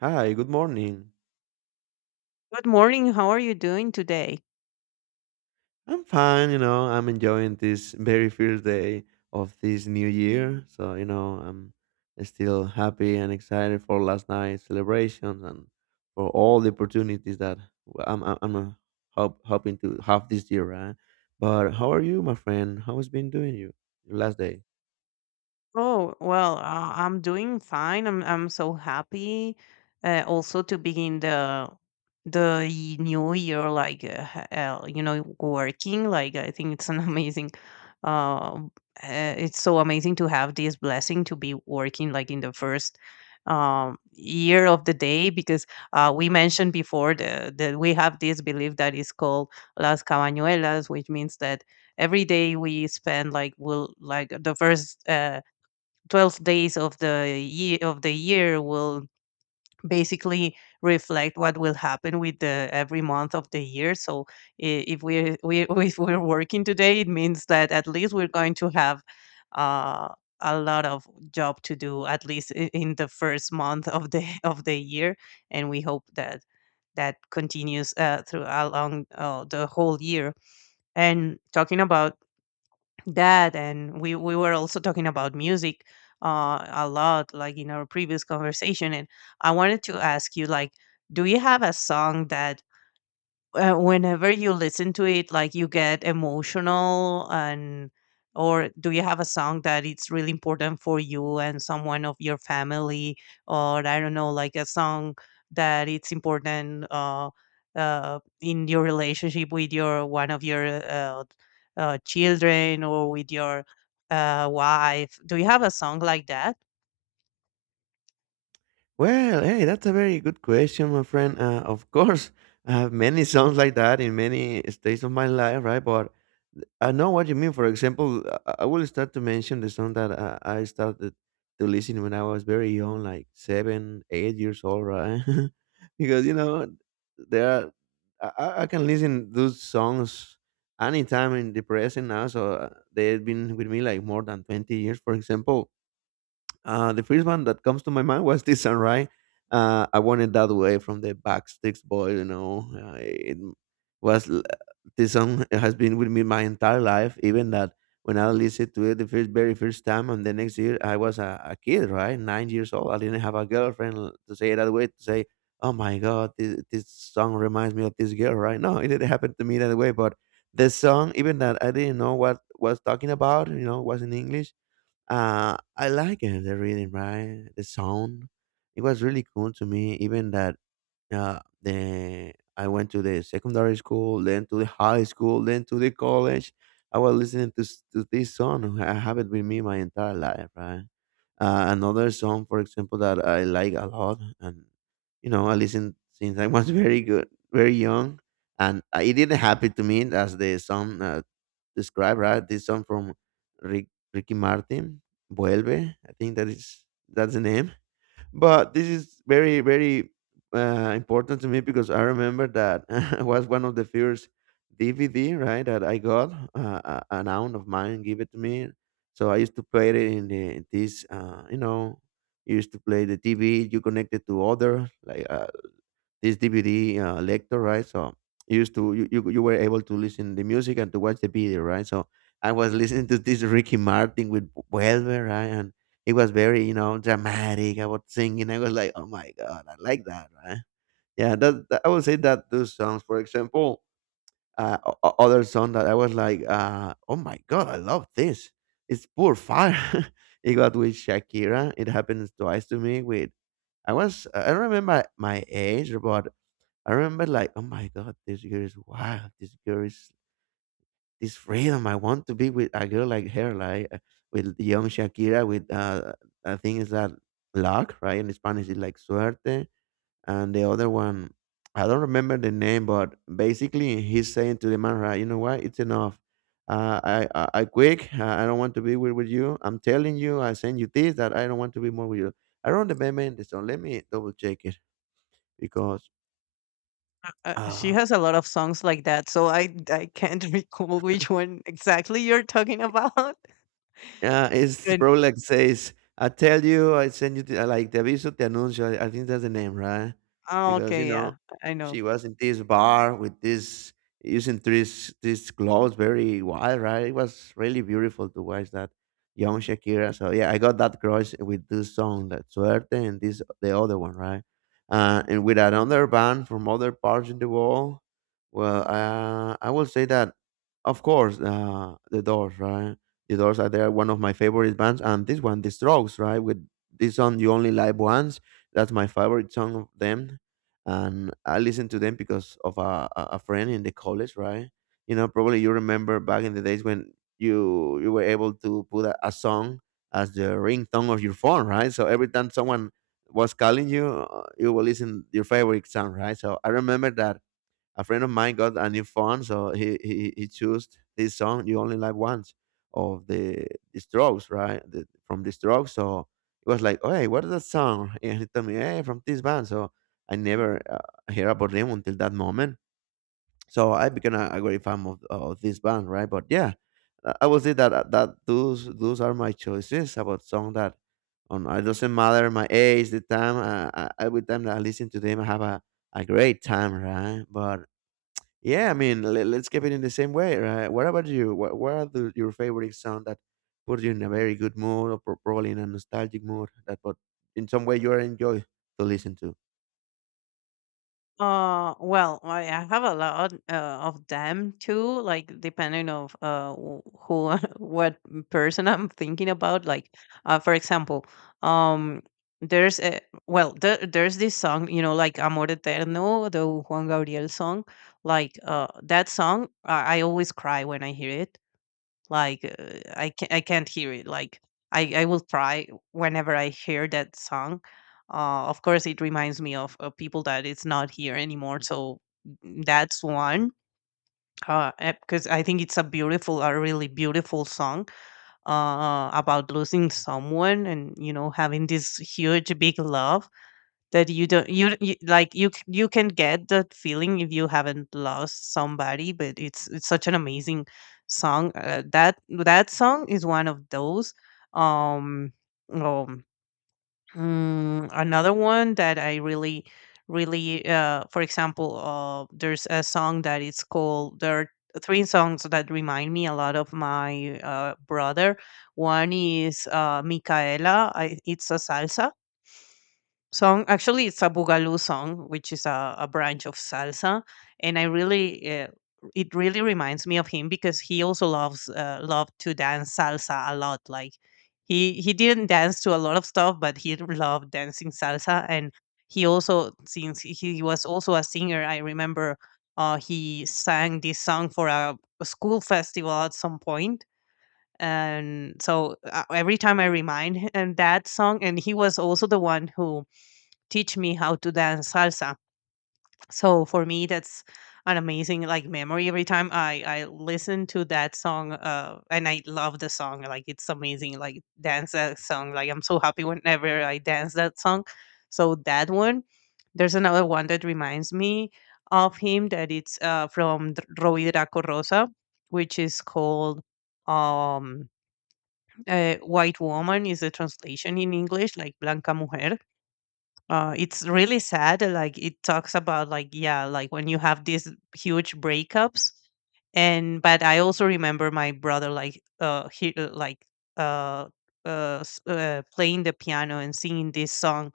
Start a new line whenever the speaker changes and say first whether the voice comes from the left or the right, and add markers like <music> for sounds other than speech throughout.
right: Hi, good morning.
left: Good morning. How are you doing today?
right: I'm fine, you know, I'm enjoying this very first day of this new year. So, you know, I'm still happy and excited for last night's celebrations and for all the opportunities that I'm hoping to have this year, right? But how are you, my friend? How has been doing you, your last day?
left: Oh, well, I'm doing fine. I'm so happy also to begin the new year like working like I think it's an <laughs> amazing uh, it's so amazing to have this blessing to be working like in the first year of the day because we mentioned before the that we have this belief that is called las cabañuelas, which means that every day we spend like will like the first 12 days of the year will basically reflect what will happen with the every month of the year. So if we <laughs> if we're working today, it means that at least we're going to have uh, a lot of job to do, at least in the first month of the <laughs> of the year, and we hope that that continues through along the whole year. And talking about that, and we were also talking about music a lot, like in our previous conversation. And I wanted to ask you, like, do you have a song that whenever you listen to it, like, you get emotional? And or do you have a song that it's really important for you and someone of your family? Or I don't know, like a song that it's important in your relationship with your one of your children, or with your wife? Do you have a song like that?
right: Well, hey, that's a very good question, my friend. Of course, <laughs> I have many songs like that in many stages of my life, right? But I know what you mean. For example, I will start to mention the song that I started to listen when I was very young, like seven, 8 years old, right? <laughs> Because you know, there are, I can listen those songs anytime in the present now. So they've been with me like more than 20 years, for example the first one that comes to my mind was this one, right? I wanted that way from the Backsticks Boy, you know. Was l- this song has been with me my entire life, even that when I listened to it the first, very first time, and the next year I was a kid, right, 9 years old. I didn't have a girlfriend l- To say it that way, to say, "Oh my God, this song reminds me of this girl," right? No, it didn't happen to me that way, but the song, even that I didn't know what was talking about, you know, was in English. I like it, the rhythm, right? The sound. It was really cool to me, even that the I went to the secondary school, then to the high school, then to the college. I was listening to this song. I have it with me my entire life, right? Another song, for example, that I like a lot, and you know, I listened since I was <laughs> very good, very young, and it didn't happen to me as the song described, right? This song from Rick, Ricky Martin, Vuelve. I think that's the name. But this is very very important to me because I remember that <laughs> was one of the first DVD, right, that I got. An aunt of mine gave it to me, so I used to play it in the you know, you used to play the TV. You connected to other like a this DVD lector, right? So you used to you, you you were able to listen the music and to watch the video, right? So I was <laughs> listening to this Ricky Martin with Welver, right? And it was very, you know, dramatic. I was singing. I was like, oh my god, I like that, right? Yeah, I would say that those songs. For example, other song that I was like, oh my god, I love this. It's poor fire. <laughs> It got with Shakira. It happens twice to me with I don't remember my age, but I remember like, oh my god, this girl is wild. This girl is this freedom. I want to be with a girl like her, like with young Shakira. With I think it's that luck, right? In Spanish, it's like suerte, and the other one, I don't remember the name, but basically he's saying to the man, right? You know what? It's enough. I quick. I don't want to be with you. I'm telling you. I send you this that I don't want to be more with you. I don't remember the song. Let me double check it because.
left: She
right: Uh,
left: has a lot of songs like that, so I can't <laughs> recall which one exactly you're talking about. <laughs>
right: Yeah, it's
left: But
right: probably like says, "I tell you, I send you the, like the aviso te anuncio." I think that's the name, right?
left: oh,
right: Because you
left: okay,
right: know,
left: yeah, I know.
right: she was in this bar with this using this this clothes, very wild, right? It was really beautiful to watch that young Shakira. So yeah, I got that crush with this song, that Suerte, and this the other one, right? And with another band from other parts in the world. Well, I will say that, of course, the Doors, right? The Doors are there, one of my favorite bands, and this one, The Strokes, right? With this song, "You Only Live Once," that's my favorite song of them, and I listen to them because of a friend in the college, right? You know, probably you remember back in the days when you you were able to put a song as the ringtone of your phone, right? So every time someone was calling you, you will listen your favorite song, right? So I remember that a friend of mine got a new phone, so he chose this song "You Only Live Once" of the Strokes, right? The, from the Strokes, so it was like, "Oh, hey, what is that song?" <laughs> And he told me, "Hey, from this band." So I never heard about them until that moment. So I became a great fan of this band, right? But yeah, I would say that those are my choices about song that on it doesn't matter my age, the time. Every time that I listen to them, I have a great time, right? But yeah, I mean, let's keep it in the same way, right? What about you? What are the, your favorite song that puts you in a very good mood or probably in a nostalgic mood that but in some way you are enjoy to listen to?
left: Well, I have a lot of them too, like depending of who <laughs> what person I'm thinking about. Like, for example, um, there's a, well, there's this song, you know, like Amor Eterno, the Juan Gabriel song. Like, that song, I always cry when I hear it. Like I can, I can't hear it. Like I will cry whenever I hear that song. Of course, it reminds me of people that it's not here anymore. So mm, that's one because I think it's a beautiful, a really beautiful song about losing someone and you know having this huge big love that you don't you you like you can get that feeling if you haven't lost somebody, but it's such an amazing song. That that song is one of those. Um, um, mm, another one that I really, really, for example, there's a song that is called. There are three songs that remind me a lot of my brother. One is Micaela. It's a salsa song. Actually, it's a boogaloo song, which is a branch of salsa, and I really it really reminds me of him because he also loves loved to dance salsa a lot. Like he didn't dance to a lot of stuff, but he loved dancing salsa. And he also, since he was also a singer, I remember. He sang this song for a school festival at some point, and so every time I remind him that song. And he was also the one who teach me how to dance salsa. So for me, that's an amazing like memory every time I listen to that song. And I love the song. Like it's amazing. Like dance that song. Like I'm so happy whenever I dance that song. So that one. There's another one that reminds me of him that it's from Roy Draco Rosa, which is called um White Woman is a translation in English, like Blanca Mujer. Uh, it's really sad. Uh, like it talks about, like, yeah, like when you have these huge breakups, and but I also remember my brother like uh playing the piano and singing this song.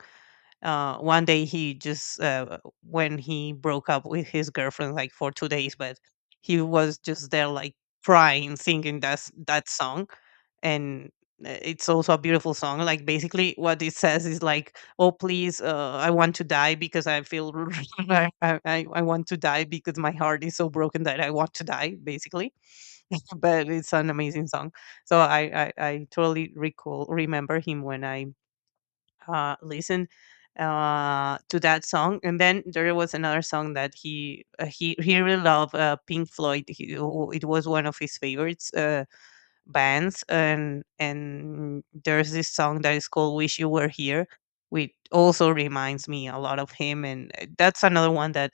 left: Uh, one day he just when he broke up with his girlfriend like for 2 days, but he was just there like crying singing that song. And it's also a beautiful song. Like basically what it says is like, oh please, I want to die because I feel <laughs> I want to die because my heart is so broken that I want to die, basically. But it's an amazing song. So I totally recall remember him when I listen to that song. And then there was another song that he really loved Pink Floyd. He, it was one of his favorites. Bands. And there's this song that is called Wish You Were Here, which also reminds me a lot of him. And that's another one that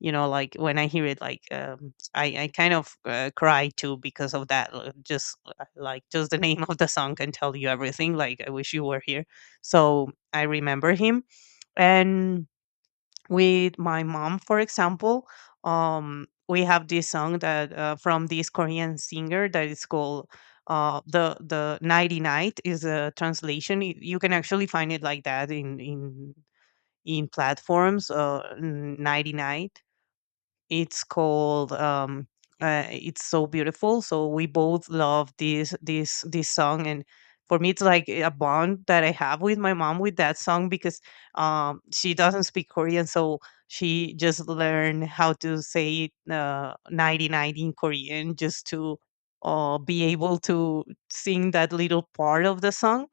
left: you know, like, when I hear it, like I kind of cry too, because of that just like, just the <laughs> name of the song can tell you everything, like I wish you were here. So I remember him. And with my mom, for example, we have this song that from this Korean singer that is called the Nighty Night is a translation. You can actually find it like that in in platforms, uh, Nighty Night. It's called "It's So Beautiful." So we both love this this this song, and for me, it's like a bond that I have with my mom with that song because she doesn't speak Korean, so she just learned how to say "90" in Korean just to be able to sing that little part of the song.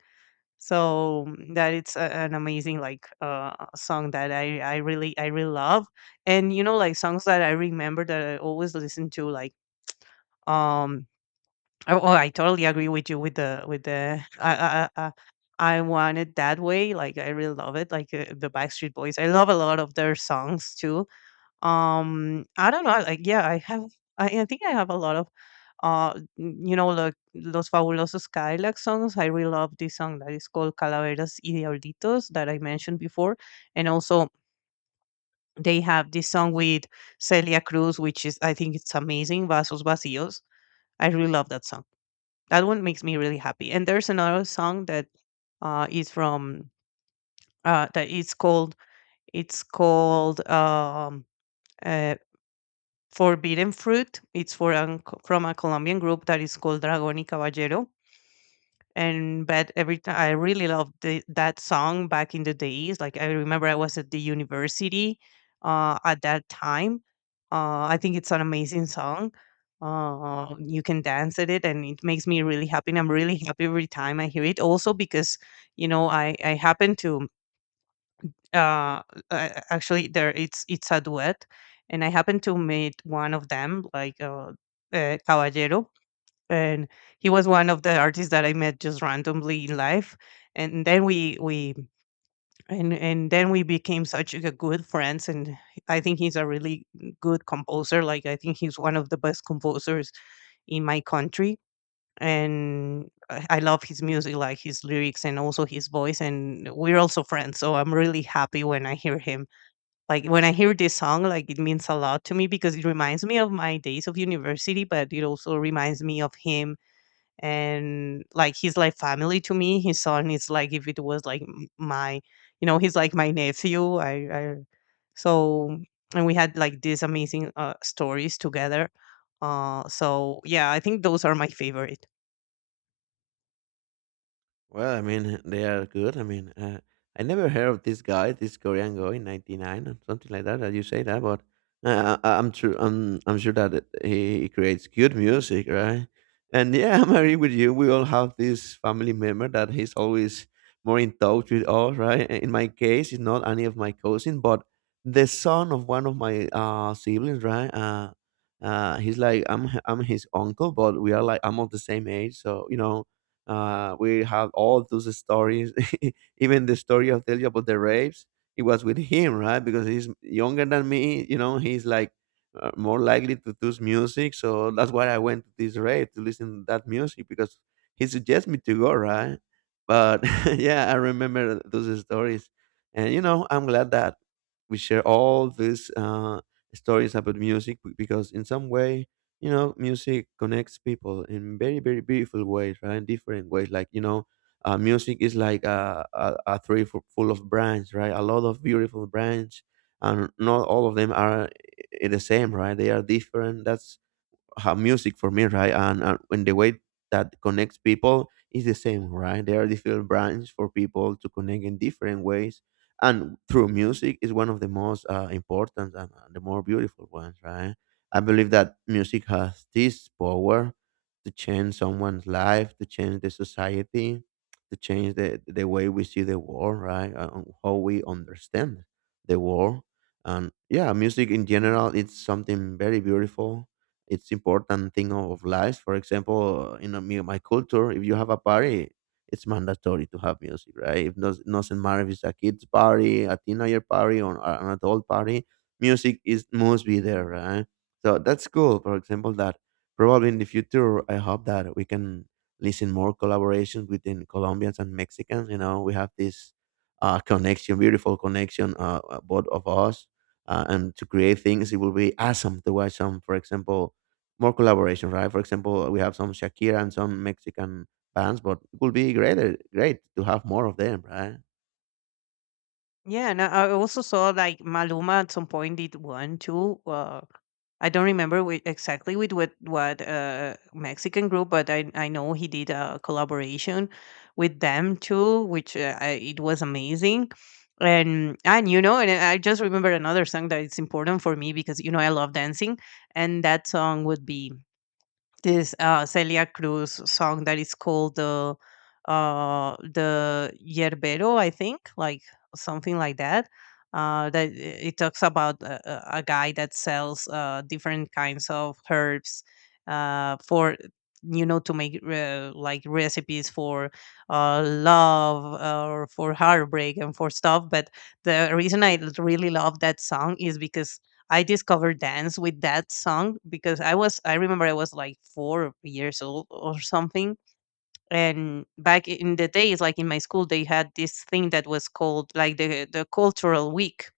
left: So mm, that it's a, an amazing like song that I really I really love. And you know, like, songs that I remember that I always listen to, like um oh, oh, I totally agree with you with the <laughs> I want it that way. Like I really love it, like, the Backstreet Boys. I love a lot of their songs too. Um, I don't know, like, yeah, I have, I think I have a lot of, uh, you know, like Los Fabulosos Cadillacs songs. I really love this song that is called Calaveras y Diablitos, that I mentioned before. And also they have this song with Celia Cruz, which is, I think it's amazing, Vasos Vacíos. I really love that song. That one makes me really happy. And there's another song that is from, that is called, it's called, uh, Forbidden Fruit. It's for an, from a Colombian group that is called Dragon y Caballero. And but every time I really loved the, that song back in the days. Like I remember I was at the university at that time. I think it's an amazing song. You can dance at it, and it makes me really happy. And I'm really happy every time I hear it. Also because you know I happen to uh actually there it's a duet, and I happened to meet one of them, like Caballero. And he was one of the artists that I met just randomly in life. And then we and then we became such a good friends. And I think he's a really good composer. Like I think he's one of the best composers in my country. And I love his music, like his lyrics and also his voice. And we're also friends, so I'm really happy when I hear him, like when I hear this song, like it means a lot to me because it reminds me of my days of university, but it also reminds me of him. And like he's like family to me. His son is like if it was like my, you know, he's like my nephew. I So and we had like these amazing stories together. So yeah, I think those are my favorite.
right: Well, I mean, <laughs> they are good. I mean, I never heard of this guy, this Korean guy in '99 or something like that. That you say that, but am true. I'm sure that he creates good music, right? And yeah, <laughs> I'm agree with you. We all have this family member that he's always more in touch with us, right? In my case, it's not any of my cousin, but the son of one of my siblings, right? He's like I'm his uncle, but we are like I'm of the same age, so you know we have all those stories, <laughs> even the story of tell you about the rapes. It was with him, right? Because he's younger than me. You know, he's like more likely to choose music. So that's why I went to this rave to listen to that music because he suggested me to go, right? But <laughs> yeah, I remember those stories, and you know, I'm glad that we share all these stories about music because in some way you know music connects people in very very beautiful ways, right, different ways, like, you know, music is like a tree full of branches, right, a lot of beautiful branches, and not all of them are the same, right, they are different, that's how music for me, right? And when the way that connects people is the same, right? There are different brands for people to connect in different ways, and through music is one of the most important and the more beautiful ones, right? I believe that music has this power to change someone's life, to change the society, to change the way we see the world, right? And how we understand the world. And yeah, music in general, it's something very beautiful, it's important thing of life. For example, in my culture, if you have a party, it's mandatory to have music, right? If doesn't matter if it's a kid's party, a teenager party, or an adult party, music is must be there, right? So that's cool. For example, that probably in the future, I hope that we can listen more collaborations within Colombians and Mexicans. You know, we have this connection, beautiful connection, both of us. And to create things, it will be awesome to watch some, for example, more collaboration, right? For example, we have some Shakira and some Mexican bands, but it would be great to have more of them, right?
left: Yeah, and I also saw like Maluma at some point did one too. I don't remember exactly with what Mexican group, but I know he did a collaboration with them too, which it was amazing. And you know, and I just remember another song that it's important for me because you know I love dancing. And that song would be this Celia Cruz song that is called the Yerbero, I think, like something like that. That it talks about a guy that sells different kinds of herbs for, you know, to make like recipes for love or for heartbreak and for stuff. But the reason I really love that song is because I discovered dance with that song. Because I remember I was like 4 years old or something. And back in the days, like in my school, they had this thing that was called like the cultural week.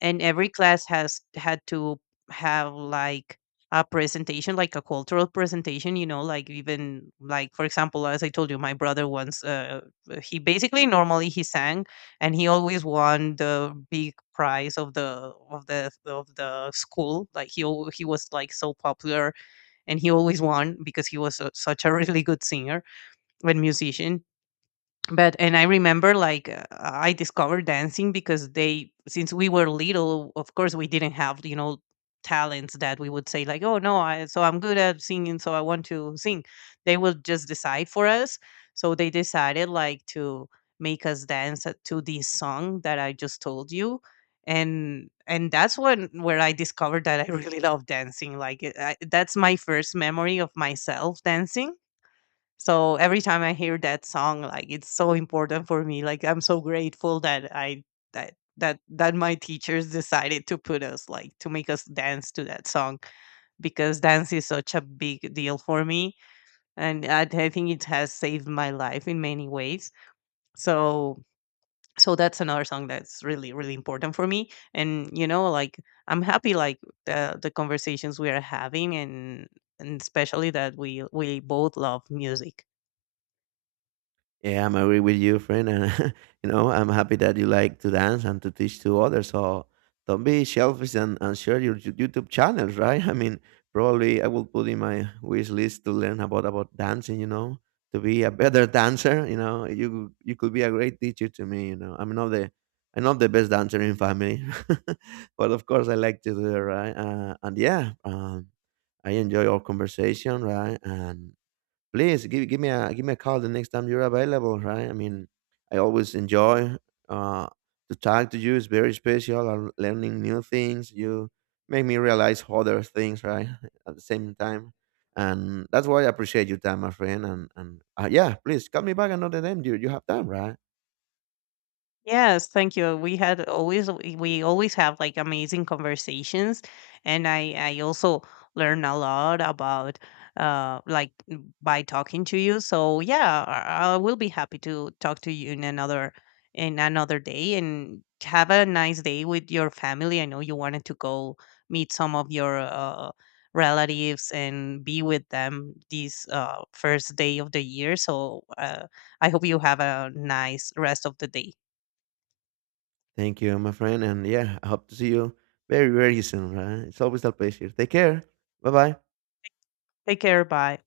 left: And every class has had to have like a presentation, like a cultural presentation, you know, like even like, for example, as I told you, my brother, once, he basically normally he sang, and he always won the big prize of the of the school. Like he was like so popular, and he always won because he was a, such a really good singer and musician. But and I remember like I discovered dancing because they, since we were little, of course we didn't have you know talents that we would say, like, oh no, I'm good at singing, so I want to sing. They would just decide for us. So they decided like to make us dance to this song that I just told you. And that's when where I discovered that I <laughs> really love dancing, like that's my first memory of myself dancing. So every time I hear that song, like it's so important for me. Like I'm so grateful that I that my teachers decided to put us like to make us dance to that song, because dance is such a big deal for me. And I think it has saved my life in many ways. So that's another song that's really really important for me. And you know, like, I'm happy, like, the conversations we are having, and especially that we both love music.
right: Yeah, I'm agree with you, friend. And <laughs> you know, I'm happy that you like to dance and to teach to others. So don't be selfish and share your YouTube channels, right? <laughs> I mean, probably I will put in my wish list to learn about dancing. You know, to be a better dancer. You know, you could be a great teacher to me. You know, I'm not the best dancer in family, <laughs> but of course I like to do it, right? And yeah, I enjoy our conversation, right? And please give me a call the next time you're available, right? I mean, I always enjoy uh, to talk to you. It's very special. I'm learning new things. You make me realize other things, right? <laughs> At the same time, and that's why I appreciate your time, my friend. And yeah, please call me back another time. You have time, right?
left: Yes, thank you. We had always we always have like amazing conversations. And I also learn a lot about by talking to you. So yeah, I will be happy to talk to you in another, in another day, and have a nice day with your family. I know you wanted to go meet some of your relatives and be with them this first day of the year. So I hope you have a nice rest of the day.
right: Thank you, my friend. And yeah, I hope to see you very very soon, right? It's always a pleasure. Take care. Bye bye.
left: Take care. Bye.